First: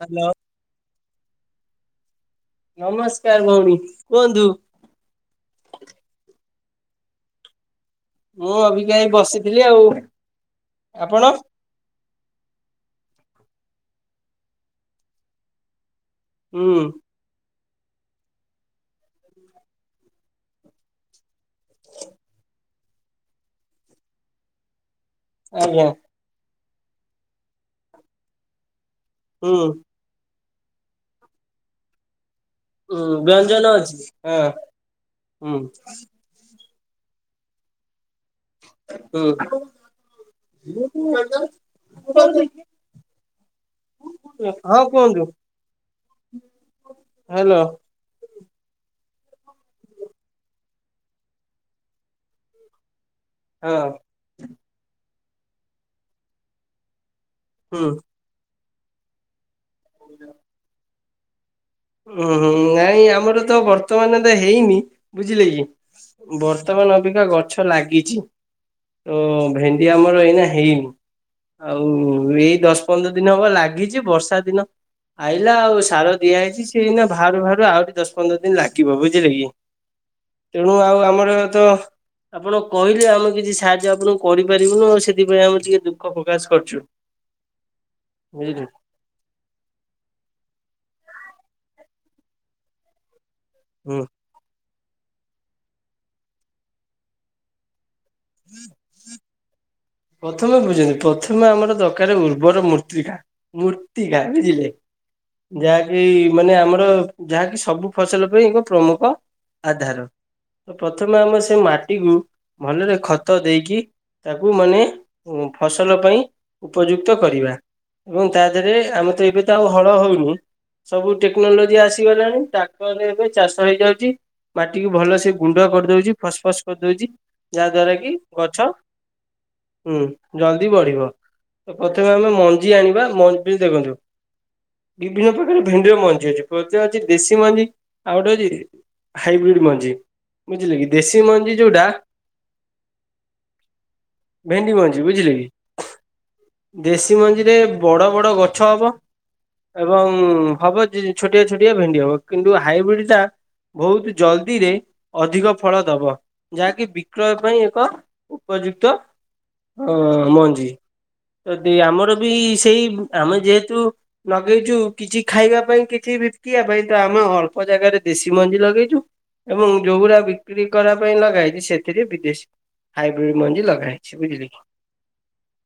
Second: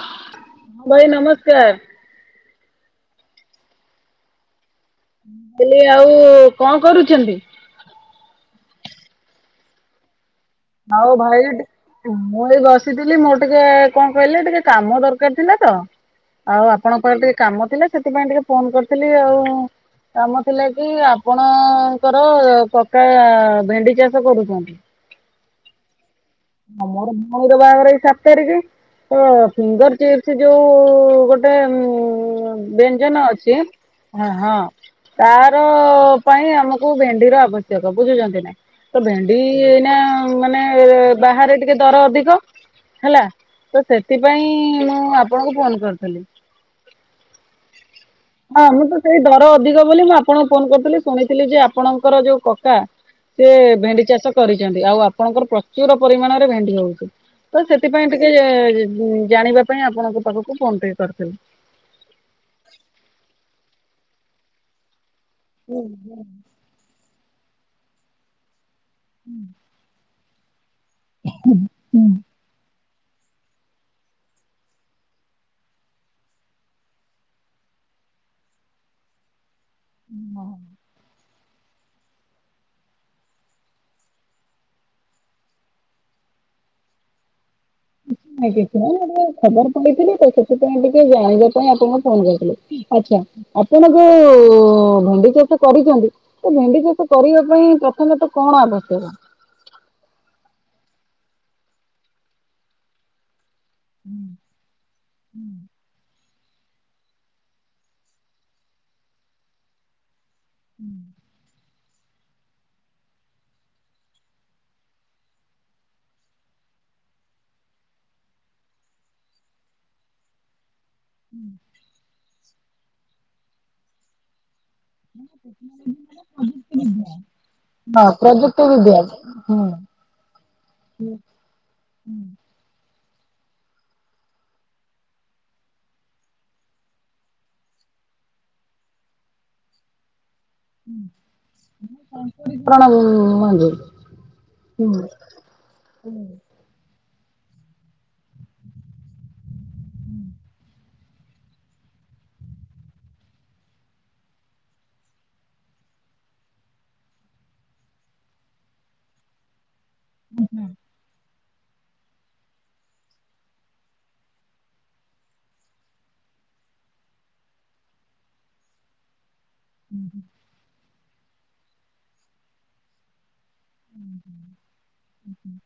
Hello. ଭାଇ ନମସ୍କାର ନମସ୍କାର ନମସ୍ କୁହନ୍ତୁ? ହ୍ୟାଲୋ ଆଉ କଣ କରୁଛନ୍ତି? ମୁଁ ଅବିକା ଏଇ ବସିଥିଲି ଆଉ ଆଉ ଆପଣ? ଭାଇଡ୍। ମୁଁ ଏଇ ବସିଥିଲି ମୋର ଟିକେ କଣ କହିଲେ ଟିକେ କାମ ଦରକାର ଥିଲା ତ ଆଉ ହୁଁ ଆପଣଙ୍କର ଟିକେ କାମ ଥିଲା! ସେଥିପାଇଁ ଟିକେ ଫୋନ କରିଥିଲି ଆଉ କାମ ଥିଲା କି ଆପ୍ କଣ କର ପକା ଭେଣ୍ଡି ଚାଷ କରୁଛନ୍ତି? ଆଜ୍ଞା ମଁ--ମୋର ଭଉଣୀର ବାହାଘର ଏଇ ସାତ ତାରିଖ ତ ହୁଁ ଫିଙ୍ଗର ଚିପ୍। ସେ ଯୋଉଁ ଗୋଟେଏ ଉଁ ବ୍ୟଞ୍ଜନ ଅଛି ହଁ ହଁ ତାର ହୁଁ ପାଇଁ ଆମକୁ ଭେଣ୍ଡିର ଆବଶ୍ୟକ ବୁଝୁଛନ୍ତି ନାଁ ତ ଭେଣ୍ଡି ହୁଁ ହଁ ଏଇନାଁ--ମାନେ--ଏଁ କୁହନ୍ତୁ ବାହାରେ ଟିକେ ଦର ଅଧିକ। ହେଲା ତ ସେଥିପାଇଁ ମୁଁ ଆପଣଙ୍କୁ ଫୋନ୍ କରିଥିଲି। ହ୍ୟାଲୋ। ହଁ ମୁଁ ତ ସେଇ ଦର ଅଧିକ ବୋଲି ମୁଁ ଆପଣଙ୍କୁ ଫୋନ କରିୁଥିଲି ଶୁଣିଥିଲି ଯେ ଆପଣଙ୍କର ଯୋଉ କକା ସେ ହଁ ଭେଣ୍ଡି ଚାଷ କରିଚନ୍ତି ଆଉ ଆପଣଙ୍କର ପ୍ରଚୁର ପରିମାଣରେ ଭେଣ୍ଡି ହଉଛି ତ ହୁଁ। ସେଥିପାଇଁ ଟିକ୍ ଟିକେ ଜାଣିବା ପାଇଁ ଆପଣଙ୍କ ପାଖକୁ ଫୋନ ଟିକେ କରିଥିଲି। ଉୁଁ ହୁଁ ନାଇଁ ଆମର ତ ବର୍ତ୍ତମାନ ତ ହେଇନି ବୁଝିଲେ କି ବର୍। ତମାନ ଅବିକା ଗଛ ଲାଗିଚି ତ ଭେଣ୍ଡି ଆମର ଏଇନା ହେଇନି ଆଉ ଏଇ ଦଶ୍ ପନ୍ଦର ଦିନ ହବ ଲାଗିଚି ବର୍ଷା ଦିନ ଆଇଲା ଆଉ ସାର ଦିଆ ହେଇଚି। ଏଇନା ବାହାରୁ ବାହାରୁ ଆହୁରି ଦଶ ପନ୍ଦର ଦିନ ଲାଗିବ ବୁଝିଲେ କି ତେଣୁ ଆଉ ଆମର ତ ଆପଣ କହିଲେ ଆମେ କିଛି ସାହାଯ୍ୟ ଆପଣଙ୍କୁ କରିପାରିବୁନୁ ଆଉ ସେଥିପାଇଁ ଆମେ ଟିକେ ଦୁଃଖ ପ୍ରକାଶ କରିଚୁ ଆଗେ। [unintelligible] ଖବର ପାଇଥିଲି ତ ସେଥିପାଇଁ ଏବେ ଟିକେ ଜାଣିବା ପାଇଁ ଆପଣଙ୍କୁ ଫୋନ କରିଥିଲି ଆଛା ହୁଁ ଆପଣଙ୍କ ଯୋ ଭେଣ୍ଡି ଚାଷ କରିଛନ୍ତି ତ ଭେଣ୍ଡି ଚାଷ କରିବା ପାଇଁ ପ୍ର ତମେ ତ କଣ ଆବଶ୍ୟକ? ପ୍ରଥମେ ବୁଝଛନ୍ତି ପ୍ରଥମେ ଆମର ଦରକାର ଉର୍ବର ମୂର୍ତ୍ତିକା। ମୂର୍ତ୍ତିକା ବୁଝିଲେ ଯାହାକି ମାନେ ଆମର ଯାହାକି ସବୁ ଫସଲ ପାଇଁ ଏକ ପ୍ରମୁଖ ଆଧାର। ତ ପ୍ରଥମେ ଆମେ ସେ ମାଟିକୁ ଭଲରେ ଖତ ଦେଇକି ତାକୁ ମାନେ ଫସଲ ପାଇଁ ଉପଯୁକ୍ତ କରିବା। ଏବଂ ତା ଦେହରେ ଆମେ ତ ଏବେ ତ ଆଉ ହଳ ହଉନି! ସବୁ ଟେକ୍ନୋଲୋଜି ଆସିଗଲାଣି ଟ୍ରାକ୍ଟରରେ ଏବେ ଚାଷ ହେଇଯାଉଛି। ମାଟିକୁ ଭଲସେ ଗୁଣ୍ଡ କରିଦଉଛି ଫସ ଫସ୍ କରିଦଉଛି ଯାହାଦ୍ୱାରା କି ପ୍ରଯୁକ୍ତ ଗଛ ବିଦ୍ୟା ହଁ ହୁଁ ଜଲ୍ଦି ବଢିବ ପ୍ରଥମେ ଆମେ ମଞ୍ଜି ଆଣିବା ମଞ୍ଜି ଦେଖନ୍ତୁ ବିଭିନ୍ନ ପ୍ରକାର ଭେଣ୍ଡିର ମଞ୍ଜି ଅଛି ପ୍ରତ୍ଯ ଅଛି ଦେଶୀ ମଞ୍ଜି ଆଉ ଗୋଟେ ଅଛି ହାଇବ୍ରିଡ ମଞ୍ଜି ବୁଝିଲେ କି ଦେଶୀ ମଞ୍ଜି ଯୋଉଟା ପ ପ୍ରଣମ୍ ମଞୁ। ଭେଣ୍ଡି ମଞ୍ଜି ବୁଝିଲେ କି ଦେଶୀ ମଞ୍ଜିରେ ବଡ ବଡ ଗଛ ହବ। ଏବଂ ହବ ଯି ଛୋଟିଆ ଛୋଟିଆ ଭେଣ୍ଡି ହବ କିନ୍ତୁ ହାଇବ୍ରିଡ ଟା ବହୁତ ଜଲ୍ଦିରେ ଅଧିକ ଫଳ ଦବ ଯାହାକି ବିକ୍ରୟ ପାଇଁ ଏକ ଉପଯୁକ୍ତ। ହଁ ମଞ୍ଜି ତ ଦି ଆମର ବି ସେଇ ଆମେ ଯେହେତୁ ଲଗେଇଛୁ କିଛି ଖାଇବା ପାଇଁ କିଛି ବିପିକିଆ ପାଇଁ ତ ଆମେ ଅଳ୍ପ ଜାଗାରେ ଦେଶୀ ମଞ୍ଜି ଲଗେଇଛୁ। ଏବଂ ଯୋଉଗୁଡା ବିକ୍ରି କରିବା ପାଇଁ ଲଗାହେଇଛି ସେଥିରେ ବିଦେଶୀ ହାଇବ୍ରିଡ ମଞ୍ଜି ଲଗାହେଇଛି। ଛିବୁଝିଲେ କି? ହୁ୍ ହ [unintelligible]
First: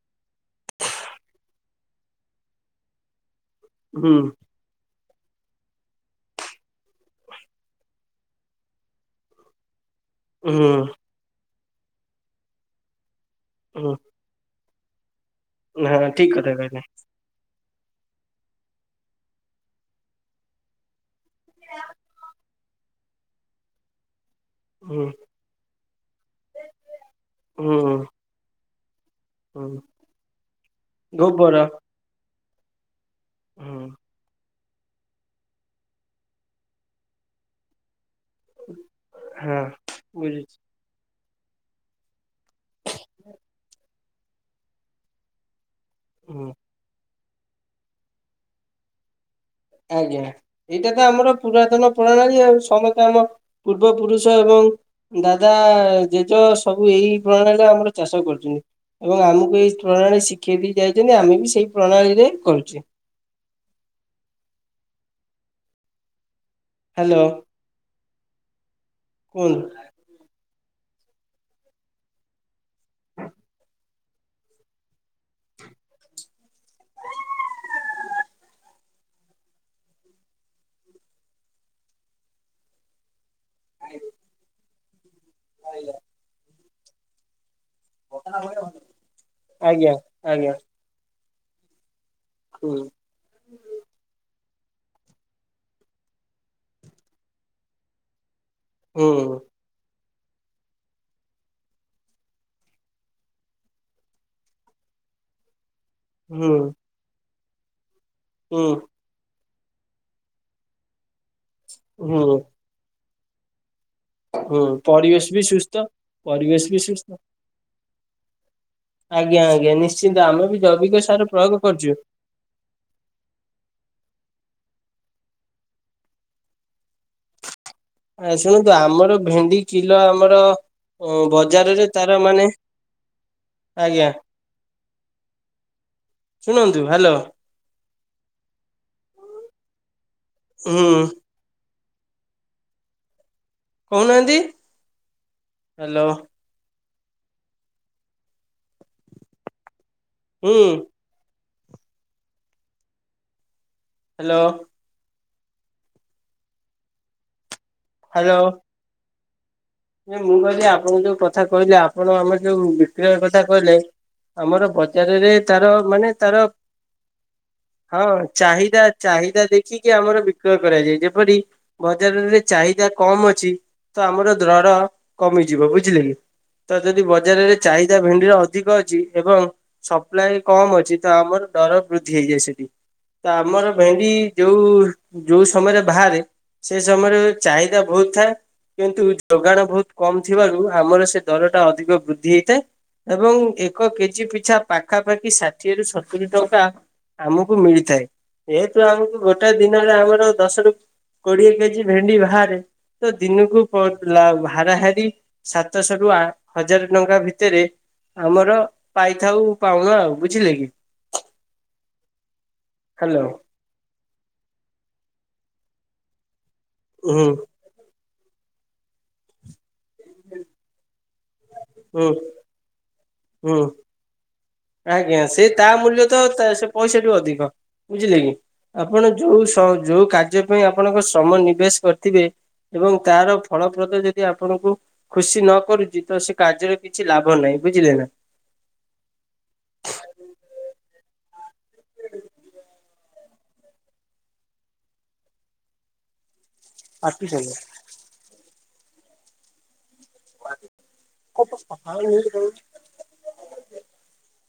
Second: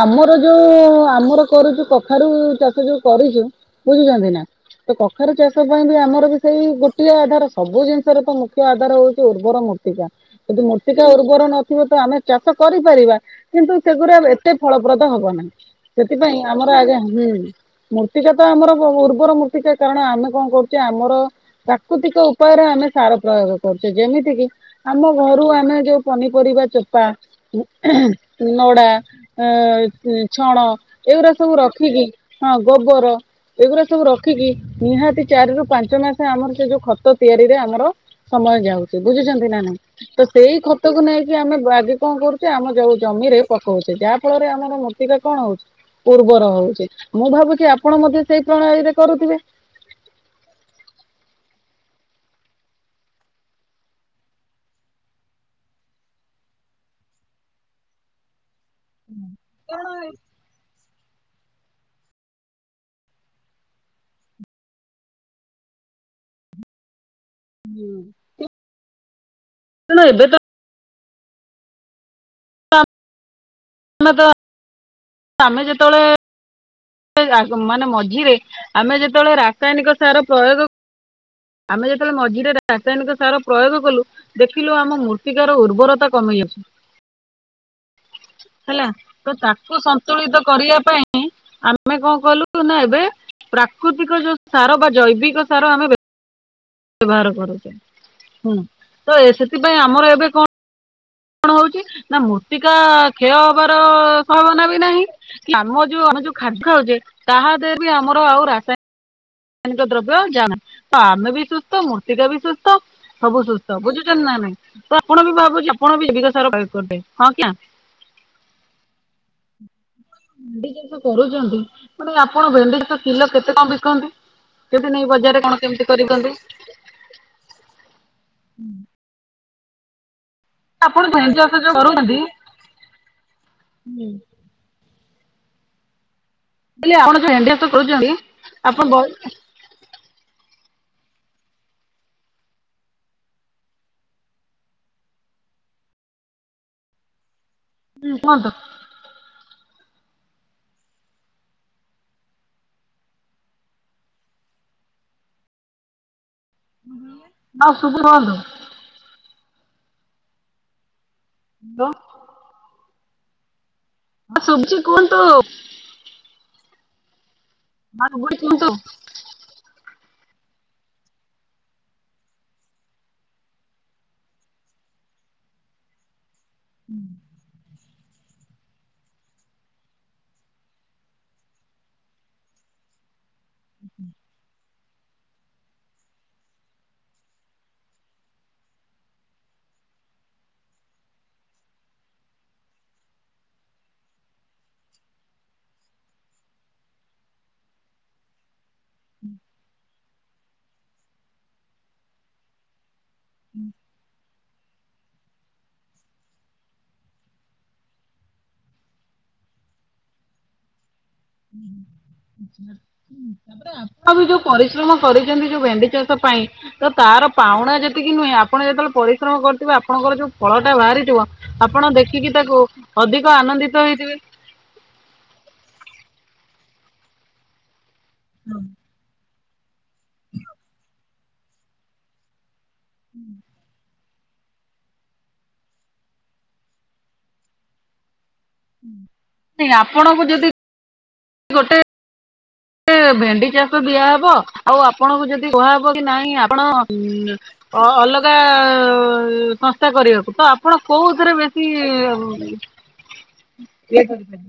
ଆମର ଯୋଉ ଆମର କରୁଛୁ କଖାରୁ ଚାଷ ଯୋଉ କରୁଛୁ ହୁଁ ବୁଝୁଛନ୍ତି ନା। ତ କଖାରୁ ଚାଷ ପାଇଁ ବି ଆମର ବି ସେଇ ଗୋଟିଏ ଆଧାର ସବୁ ଜିନିଷରେ ତ ମୁଖ୍ୟ ଆଧାର ହଉଛି ଉର୍ବର ମୂର୍ତ୍ତି ମୃର୍ତ୍ତିକା ଯଦି ହୁଁ ମୃତ୍ତିକା ଉର୍ବର ନଥିବ ତ ଆମେ ଚାଷ କରିପାରିବା କିନ୍ତୁ ହୁଁ। ସେଗୁଡ଼ା ଏତ ସେତେ ଫଳପ୍ରଦ ହବ ନାହିଁ। ହଁ ଠିକ ସେଥିପାଇଁ କଥା ଆମର କହିଲେ ଆଜ୍ଞା ହୁଁ ମୂର୍ତ୍ତିକା ତ ଆମର ବୁ ବୁ ଉର୍ବର ମୂର୍ତ୍ତିକା କାରଣ ଆମେ କଣ କରୁଛେ ଆମର ପ୍ରାକୃତିକ ଉପାୟରେ ଆମେ ସାର ପ୍ରୟୋଗ କରୁଛେ। ଯେମିତି କିି ହୁଁ ଆମ ଘରୁ ଆମେ ଯୋଉ ପନିପରିବା ଚୋପା ଉ ହୁଁ ନଡା ହୁଁ ଏଁ ତି ଛଣ ଏଗୁଡ଼ା ସବୁ ଗୋବର ରଖିକି ହଁ ଗୋବର ଏଗୁଡା ହୁଁ ସବୁ ରଖିକି ନିହାତି ଚାରି ରୁ ପାଞ୍ଚ ମାସ ଆମର ସେ ଯୋଉ ଖତ ତିଆରିରେ ଆମର ସମୟ ଯାଉଛି ବୁଝୁଛନ୍ତି ନା ହଁ ନାଇଁ ତ ସେଇ ବୁଝୁଛି ଖତକୁ ନେଇକି ଆମେ ବାଗେ କଣ କରୁଛୁ? ସେ ଆମ ଯୋଉ ଜମିରେ ପକଉଛେ ଯାହା ଫଳରେ ଆମର ମୂର୍ତିକା କଣ ହଉଛି ହୁଁ ଉର୍ବର ହଉଛି। ମୁଁ ଭାବୁଛି ଆପଣ ମଧ୍ୟ ସେଇ ପ୍ରଣାଳୀରେ କରୁଥିବେ। ଆଜ୍ଞା ଏଇଟା ତ ଆମର ପୁରାତନ ପ୍ରଣାଳୀ ଆଉ ସମସ୍ତେ ଆମ ପୂର୍ବ ପୁରୁଷ ଏବଂ ଦାଦା ଜେଜ ସବୁ ଏଇ ପ୍ରଣାଳୀରେ ଆମର ଚାଷ କରୁଛନ୍ତି। ଏବଂ ଆମକୁ ଏଇ ପ୍ରଣାଳୀ ଶିଖେଇ ଦେଇ ଯାଇଛନ୍ତି ଆମେ ବି ସେଇ ପ୍ରଣାଳୀରେ କରୁଛେ। ହ୍ୟାଲୋ ହୁଁ କୁହନ୍ତୁ ରଣ ଏବେ ତ ମତ ଆମେ ଯେତେବେଳେ ଆ ମାନେ ମଝିରେ ଆମେ ଯେତେବେଳେ ରାସାୟନିକ ସାର ପ୍ରୟୋଗ। ଆମେ ଯେତେବେଳେ ମଝିରେ ରାସାୟନିକ ସାର ପ୍ରୟୋଗ କଲୁ ଦେଖିଲୁ ଆମ ମୁ। ପ୍ରତିକାର ଉର୍ବରତା କମେଇ ବ। ହେଲା ତ ତାକୁ ଆଜ୍ଞା ସନ୍ତୁଳିତ ଆଜ୍ଞା କରିବା ପାଇଁ ଆମେ କଣ କଲୁ ହୁଁ ନା ଏବେ। ପ୍ରାକୃତିକ ଯୋଉ ସାର ବା ଜୈବିକ ସାର ଆମେ ବ୍ୟବ? ବ୍ୟବହାର କରୁଛେ ହୁଁ ତ ହୁଁ ସେଥିପାଇଁ ଆମର ଏବେ କଣ। କଣ ହଉଛି ନା ମୃତ୍ତିକା କ୍ଷୟ ହବାର ସମ୍ଭାବନା ବି ନାହିଁ। ଆମ ଯୋଉ ଆମେ ଯୋଉ ହୁଁ ଖାଦ୍ ଖାଉଛେ ତାହା ଦେହରେ ବି ଆମର ଆଉ ହୁଁ ରାସା? ରାସାୟନିକ ଦ୍ରବ୍ୟ ଜାଣ ତ ଆମେ ବି ସୁସ୍ଥ ମୃର୍ତ୍ତିକା ହୁଁ ବି ସୁସ୍ଥ ସବୁ ସୁସ୍ଥ। ତ ବୁଝୁଛନ୍ତି ନା ନାଇଁ ହୁଁ ତ ପରିବେଶ ଆପଣ ବି ଭାବୁଛି ସୁସ୍ଥ ଆପଣ ବି ଜୀବିକାର ପରିବେଶ ପ୍ରୟୋଗ ବି କରିବେ ସୁସ୍ଥ ହଁ କି ନା। ଆଜ୍ଞା ଆଜ୍ଞା ନିଶ୍ଚିନ୍ତ ଆମେ ବି ଭେଣ୍ଡି ଜୈବିକ ଚାଷ ସାର ପ୍ରୟୋଗ କରୁଛନ୍ତି କରୁଛୁ। ମାନେ ଆପଣ ଭେଣ୍ଡି ଚା। କିଲୋ କେତେ କଣ ବିକନ୍ତି। କେଉଁଠି ଉଠି ନେଇ ବଜାରରେ କଣ କେମିତି କରି ବିକନ୍ତି। ଆସନ୍ତୁ ଆମର ଭେଣ୍ଡି କିଲୋ ଆମର। ଆପଣ ଯୋଉ ଓ ଭେଣ୍ଡି ଚାଷ ଯୋଉ ବଜାରରେ କରୁଛନ୍ତି ତାର ମାନେ ଆଜ୍ଞା। ଶୁଣନ୍ତୁ ହେଲେ ହ୍ୟାଲୋ ଆପଣ ସବୁ ଏଣ୍ଡିଆସ କରୁଛନ୍ତି ଆପଣ ବହୁ [unintelligible] ହୁଁ ହୁଁ। କହୁନାହାନ୍ତି ହ୍ୟାଲୋ। ହୁଁ ହଁ? ହୁଁ ହ୍ୟାଲୋ। ଆ ସୁ [unintelligible] କୁହନ୍ତୁ? ନା ମୁଁ କହିଲି ଆପଣଙ୍କୁ ଯୋଉ କଥା କହିଲି ହଁ ଆପଣ ଆମେ ଯୋଉ ବିକ୍ରୟ କଥା କହିଲେ। ଆମର ଶୁଭୁଛି କୁହନ୍ତୁ ବଜାରରେ ହଁ ତାର। ମାନେ ତାର ହଁ ଶୁଭୁଛି କୁହନ୍ତୁ। ଚାହିଦା ଚାହିଦା ଦେ? ଦେଖିକି ଆମର ବିକ୍ରୟ କରାଯାଏ ଯେପରି ବଜାରରେ ଚାହିଦା କମ ଅଛି ତ ଆମର। ଦର କମିଯିବ ବୁଝିଲେ କି ତ ଯଦି ବଜାରରେ? ଚାହିଦା ଭେଣ୍ଡିର ଅଧିକ ଅଛି ଏବଂ? ସପ୍ଲାଏ କମ ଅଛି ତ ଆମର ଦର ବୃଦ୍ଧି ହେଇଯାଏ ସେଠି। ତ ଆମର ଭେଣ୍ଡି ଯୋଉ? ଯଉ ସମୟରେ ବାହାରେ ସେ ସମୟରେ ଚାହିଦା ବହୁତ ଥାଏ କିନ୍ତୁ? ଯୋଗାଣ ବହୁତ କମ ଥିବାରୁ ଆମର ସେ ଦର ଟା ଅଧିକ ବୃଦ୍ଧି ହେଇଥାଏ। ଏବଂ ଏକ କେଜି ପିଛା ପାଖାପାଖି ଷାଠିଏରୁ ସତୁରି ଟଙ୍କା। ଆମକୁ ମିଳିଥାଏ। ଯେହେତୁ ଆମକୁ ଗୋଟେ ଦିନରେ ଆମର ଦଶରୁ କୋଡିଏ କେଜି ଭେଣ୍ଡି ବାହାରେ। ତ ଦିନକୁ ପଣ୍ଟ? ତ ହାରାହାରି ସାତଶହ ରୁ ଆ ହଜାର ଟଙ୍କା ଭିତରେ? ଆମର ପାଇଥାଉ ପାଉଣା ଆଉ ବୁଝିଲେ କି? ହଁ ହ ହ୍ୟାଲୋ [unintelligible] ତାପରେ ଆପଣ ବି ଯୋଉ ପରିଶ୍ରମ କରିଛନ୍ତି ଯୋଉ ଭେଣ୍ଡି ଚାଷ ପାଇଁ ତ ହୁଁ ତାର ପାଉଣା ଯେ? ସେତିକି କି ନୁହେଁ ଆପଣ ଯେତେବେଳେ ପରିଶ୍ରମ କରିଥିବେ ଆପଣଙ୍କର ଯୋଉ ଫଳ ଟା ବାହାରିଯିବ ଆପଣ ହୁଁ ଦେଖିକି ତାକୁ? ଅଧିକ ହୁଁ। ଆନନ୍ଦିତ ହେଇଥିବେ। ଆଜ୍ଞା ସେ ତା ମୂଲ୍ୟ ତ ତା ସେ ପଇସା ଠୁ ଅଧିକ। ବୁଝିଲେ କି? ଆପଣ ଯୋଉ ସୁ ତ ଯୋଉ କାର୍ଯ୍ୟ ପାଇଁ ଆପଣଙ୍କ ଶମ ନିବେଶ କରିଥିବେ ଏବଂ ତାର ଫଳପ୍ରଦ ଯଦି ଆପଣଙ୍କୁ ଖୁସି ନ କରୁଚି ତ ସେ କାର୍ଯ୍ୟରେ କିଛି ଲାଭ ନାହିଁ, ବୁଝିଲେ ନା। ନାଇଁ ଆପଣଙ୍କୁ ଯଦି ଗୋଟେ ଅ, ଭେଣ୍ଡି ଚାଷ ଦିଆହବ, ଆଉ ଆପଣଙ୍କୁ ଯଦି କୁହାହବ କି ନାଇଁ ଆପଣ ଆଠ ପିସ୍ ଆଜ୍ଞା। ଅ, ଅଲଗା ସଂସ୍ଥା କରିବା ତ ଆପଣ କୋଉଥିରେ ବେଶୀ [unintelligible] ଇଏ କରିଛନ୍ତି?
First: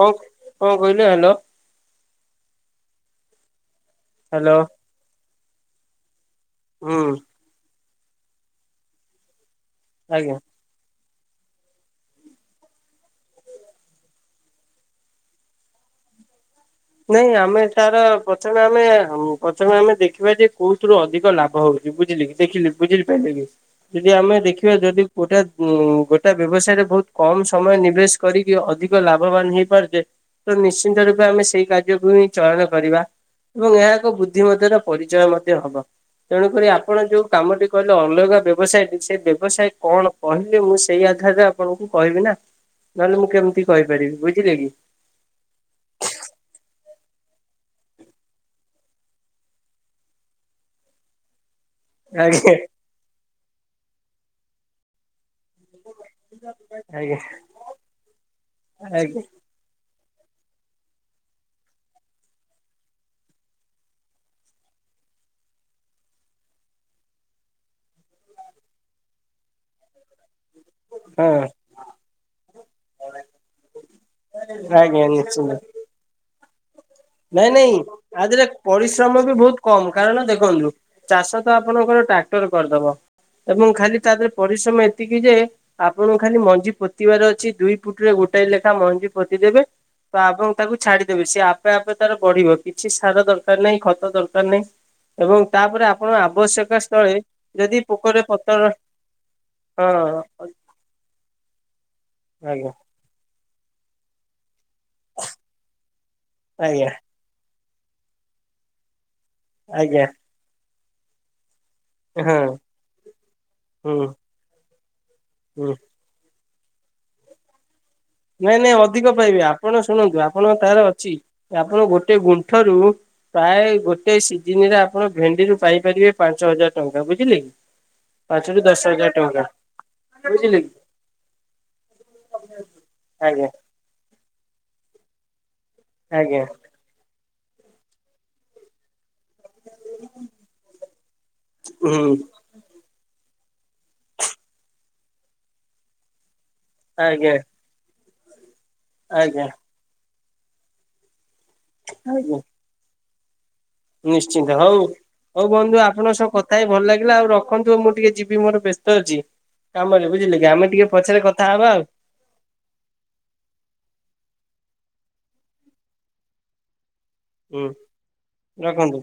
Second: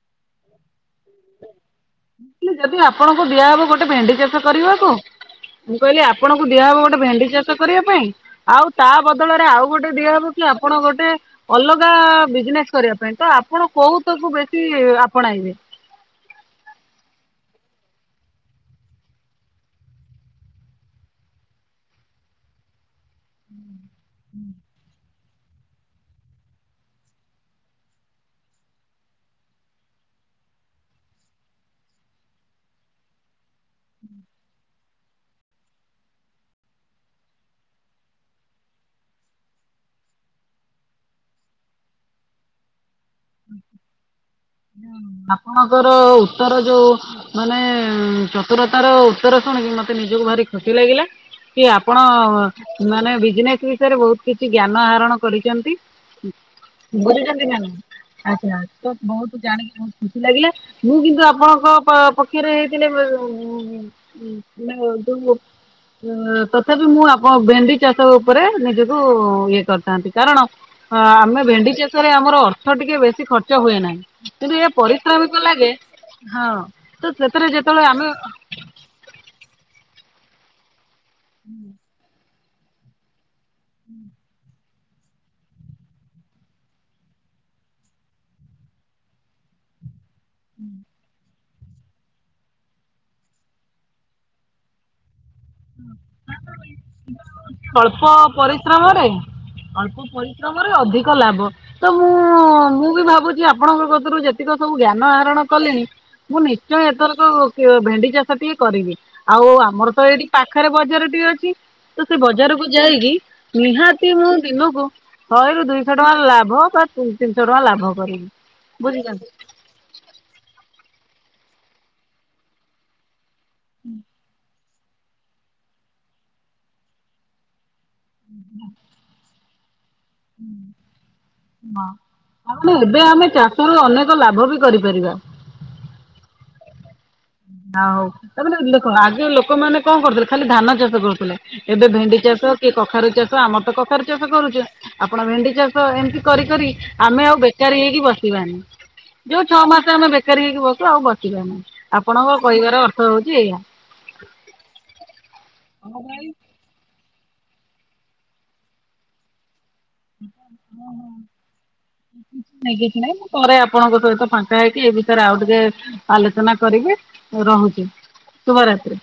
କଣ କଣ କହିଲେ? ହ୍ୟାଲୋ। [unintelligible] ଯଦି ଆପଣଙ୍କୁ ଦିଆହବ ଗୋଟେ ଭେଣ୍ଡି ଚାଷ ହ୍ୟାଲୋ କରିବାକୁ, ମୁଁ କହିଲି ଆ ଆପଣଙ୍କୁ ଦିଆହବ ଗୋଟେ ହୁଁ ଭେଣ୍ଡି ଚାଷ କରିବା ପାଇଁ। ଆଉ ତା ବଦଳରେ ଆଉ ଗୋଟେ ଦିଆହବ ଆଜ୍ଞା। କି ଆ ଆପଣ ଗୋଟେ ଅଲଗା ବିଜନେସ୍ କରିବା ପାଇଁ ତ ଆପଣ କୋଉ ତାକୁୁ ବେଶୀ ଆପଣାଇବେ? ନାଇଁ ଆମେ ତାର ପ୍ରଥମେ ଆମେ ହୁଁ, ପ୍ରଥମେ ଆମେ ଦେଖିବା ଯେ କୋଉଥିରୁ ଅଧିକ ଲାଭ ହଉ ଚି, ବୁଝିଲି କି ଦେଖିଲି ବୁଝିଲି ପାରିଲେ କି ଯଦି ଆମେ ଦେଖିବା ଯଦି ଗୋଠା ଉ, ଗୋଟା ବ୍ୟବସାୟରେ ବହୁତ କମ ସମୟ ନିବେଶ କରିକି ଅଧିକ ଲାଭବାନ ହେଇପାରୁଚେ। ତ ନିଶ୍ଚିନ୍ତ ରୂପେ ଆମେ ସେଇ କାର୍ଯ୍ୟକୁ ହିଁ ଚୟନ କରିବା। ତୋମ ଗାଁ କୁ ବୁଦ୍ଧିମତିର ପରିଚୟ ମଧ୍ୟ ହବ। ତେଣୁକରି ଆପଣ ଯୋଉ କାମଟି କଲେ ଅଲଗା ବ୍ୟବସାୟଟି ସେ ବ୍ୟବସାୟ କଣ? କହିଲେ ମୁଁ ସେଇ ଆଧାରରେ ଆପଣଙ୍କୁ କହିବି ନା, ନହେଲେ ମୁଁ କେମିତି କହିପାରିବି ବୁଝିଲେ କି। ଆପଣଙ୍କର ଉତ୍ତର ଯୋଉ ମାନେ ଚତୁରତାର ଉତ୍ତର ଶୁଣିକି ମୋତେ ନିଜକୁ ଭାରି ଖୁସି ଲାଗିଲା, କି ଆ ଆପଣ ଆଜ୍ଞା ମାନେ ବିଜନେସ୍ ବିଷୟରେ ବହୁତ କିଛି ଜ୍ଞାନ ଆରଣ କରିଚନ୍ତି। ଆଜ୍ଞା ବୁଝୁଛନ୍ତି ନା [unintelligible] ଆଚ୍ଛା ତ ଆଜ୍ଞା ବହୁତ ଜାଣିକି ବହୁତ ଖୁସି ଲାଗିଲା ମୁଁ କିନ୍ତୁ ଆପଣଙ୍କ ପ- ପକ୍ଷରେ ହେଇଥିଲେ [unintelligible] ହୁଁ, [unintelligible] ତ ତଥାପି ମୁଁ ଆପଣ ଭେଣ୍ଡି ଚାଷ ଉପରେ ନିଜକୁ ଇଏ କରିଥାନ୍ତି କାରଣ ହଁ ହଁ। ଆମେ ଭେଣ୍ଡି ଚାଷ ରେ ଆମର ଅର୍ଥ ଟିକେ ବେଶି ଖର୍ଚ୍ଚ ହୁଏ ନାହିଁ। କିନ୍ତୁ ଏ ଆଜ୍ଞା ପରିଶ୍ରମିକ ନିଶ୍ଚିନ୍ତ ଲାଗେ ହଁ ତ ସେଥିରେ ନାଇଁ ନାଇଁ ଯେତେବେଳେ ଆମେ ଆ ଦିଅରେ ପରିଶ୍ରମ ବି ବହୁତ କମ କାରଣ ଦେଖନ୍ତୁ ଚାଷ ତ ଆପଣଙ୍କର ଟ୍ରାକ୍ଟର୍ କରିଦବ। ଏବଂ ଖାଲି ତା ଦେହରେ ପରିଶ୍ରମ ଏତିକି ଯେ ଆପଣଙ୍କୁ ଖାଲି ମଞ୍ଜି ପୋତିିବାର ଅଛି ଦୁଇ ଫୁଟ୍ ରେ ଗୋଟାଏ ଲେଖା ମଞ୍ଜି ପୋତି ଦେବେ। ତ ଆପଣ ତାକୁ ଛାଡିଦେବେ ସିଏ ଆ ଆପେ ଆପେ ତାର ବଢିବ, କିଛି ସାର ଦରକାର ନାହିଁ, ଖତ ଦରକାର ନାହିଁ, ଏବଂ ତାପରେ ଆପଣ ଆବଶ୍ୟକ ସ୍ଥଳେ ଯଦି ଅଳ୍ପ ପୋକରେ ପତର ପରିଶ୍ରମରେ ଅଳ୍ପ ହଁ ପରିଶ୍ରମରେ ଅଧିକ ଲାଭ, ତ ମୁଁ ଆଜ୍ଞା। ମୁଁ ବି ଭାବୁଛି ଆପଣଙ୍କ କତୁରୁ ଯେତିକ ସବୁ ଜ୍ଞାନ ଆହରଣ କଲିଣି ମୁଁ ନିଶ୍ଚୟ ଆଜ୍ଞା ଏଥର ହଁ ହଉ କିଅ ଭେଣ୍ଡି ଚାଷ ଟିକେ କରିବି। ଆଉ ଆମର ଆଜ୍ଞା ତ ଏଇଠି ପାଖରେ ବଜାର ଟି ଅଛି। ତ ସେ ହଁ ବଜାରକୁ ଯାଇକି ହୁଁ ନିହାତି ମୁଁ ଦିନକୁ ଶହେ ରୁ ହୁଁ ଦୁଇ ଶହ ଟଙ୍କା ଲାଭ ବା ତିନ ତିନିଶହ ଟଙ୍କା ଲାଭ କରିବି। ନାଇଁ ନାଇଁ ଅଧିକ ବୁଝିଛନ୍ତି ପାଇବା। ଆପଣ ଶୁଣନ୍ତୁ ଆପଣ ତାର ଅଛି, ଆପଣ ଗୋଟେ ଗୁଣ୍ଠରୁ ପ୍ରାୟ ଗୋଟେ ସି [unintelligible] ଆପଣ ଭେଣ୍ଡିରୁୁ ପାଇପାରିବେ ପାଞ୍ଚ ହଜାର ଟଙ୍କା ବୁଝିଲେ କି, [inaudible] ପାଞ୍ଚ ରୁ ଦଶ ହଜାର ଟଙ୍କା ବୁଝିଲେ କି? [unintelligible] ଏବେ ଆମେ ଆଜ୍ଞା ଚାଷରୁ ଅନେକ ଲାଭ ବି କରିପାରିବା। ଆଜ୍ଞା। [unintelligible] ଆଗରୁ ଲୋକମାନେ କଣ କରୁଥିଲେ ଖାଲି ଧାନ ଚାଷ କରୁଥିଲେ, ଏବେ ହୁଁ ଭେଣ୍ଡି ଚାଷ କି କଖାରୁ ଚାଷ ଆମର ତ କଖାରୁ ଚାଷ କରୁଛୁ, ଆପଣ ଭେଣ୍ଡି ଚାଷ, ଏମିତି କରି କରି ଆମେ ଆଜ୍ଞା। ଆଉ ବେକାରୀ ହେଇକି ବସିବାନି। ଯୋଉ ଆଜ୍ଞା ଛଅ ମାସ ଆମେ ବେକାରୀ ହେଇକି ବସୁ ଆଉ ବସିବାନି। ଆପଣଙ୍କ ଆଜ୍ଞା କହିବାର ଅର୍ଥ ହଉଛି ଏଇଆ। ନିଶ୍ଚିନ୍ତ ହଉ, ହଉ ବନ୍ଧୁ ଆପଣଙ୍କ ସହ କଥା ହେଇ ଭଲ ଲାଗିଲା, ଆଉ ରଖନ୍ତୁ ମୁଁ ଟିକେ ଯିବି ମୋର ବ୍ୟସ୍ତ ଅଛି। କାମରେ ବୁଝିଲେ କି, ଆମେ ଟିକେ ପଛରେ କଥା ହବା ଆଉ। ନାଇଁ କିଛି ନାଇଁ ମୁଁ ପରେରେ ଆପଣଙ୍କ ସହିତ ଫାଙ୍କା ହେଇକି ଏ ବିଷୟରେ ଆଉ ଟିକେ ଆଲୋଚନା କରିକି ହୁଁ ରହୁଛି, ରଖନ୍ତୁ। ଶୁଭରାତ୍ରି।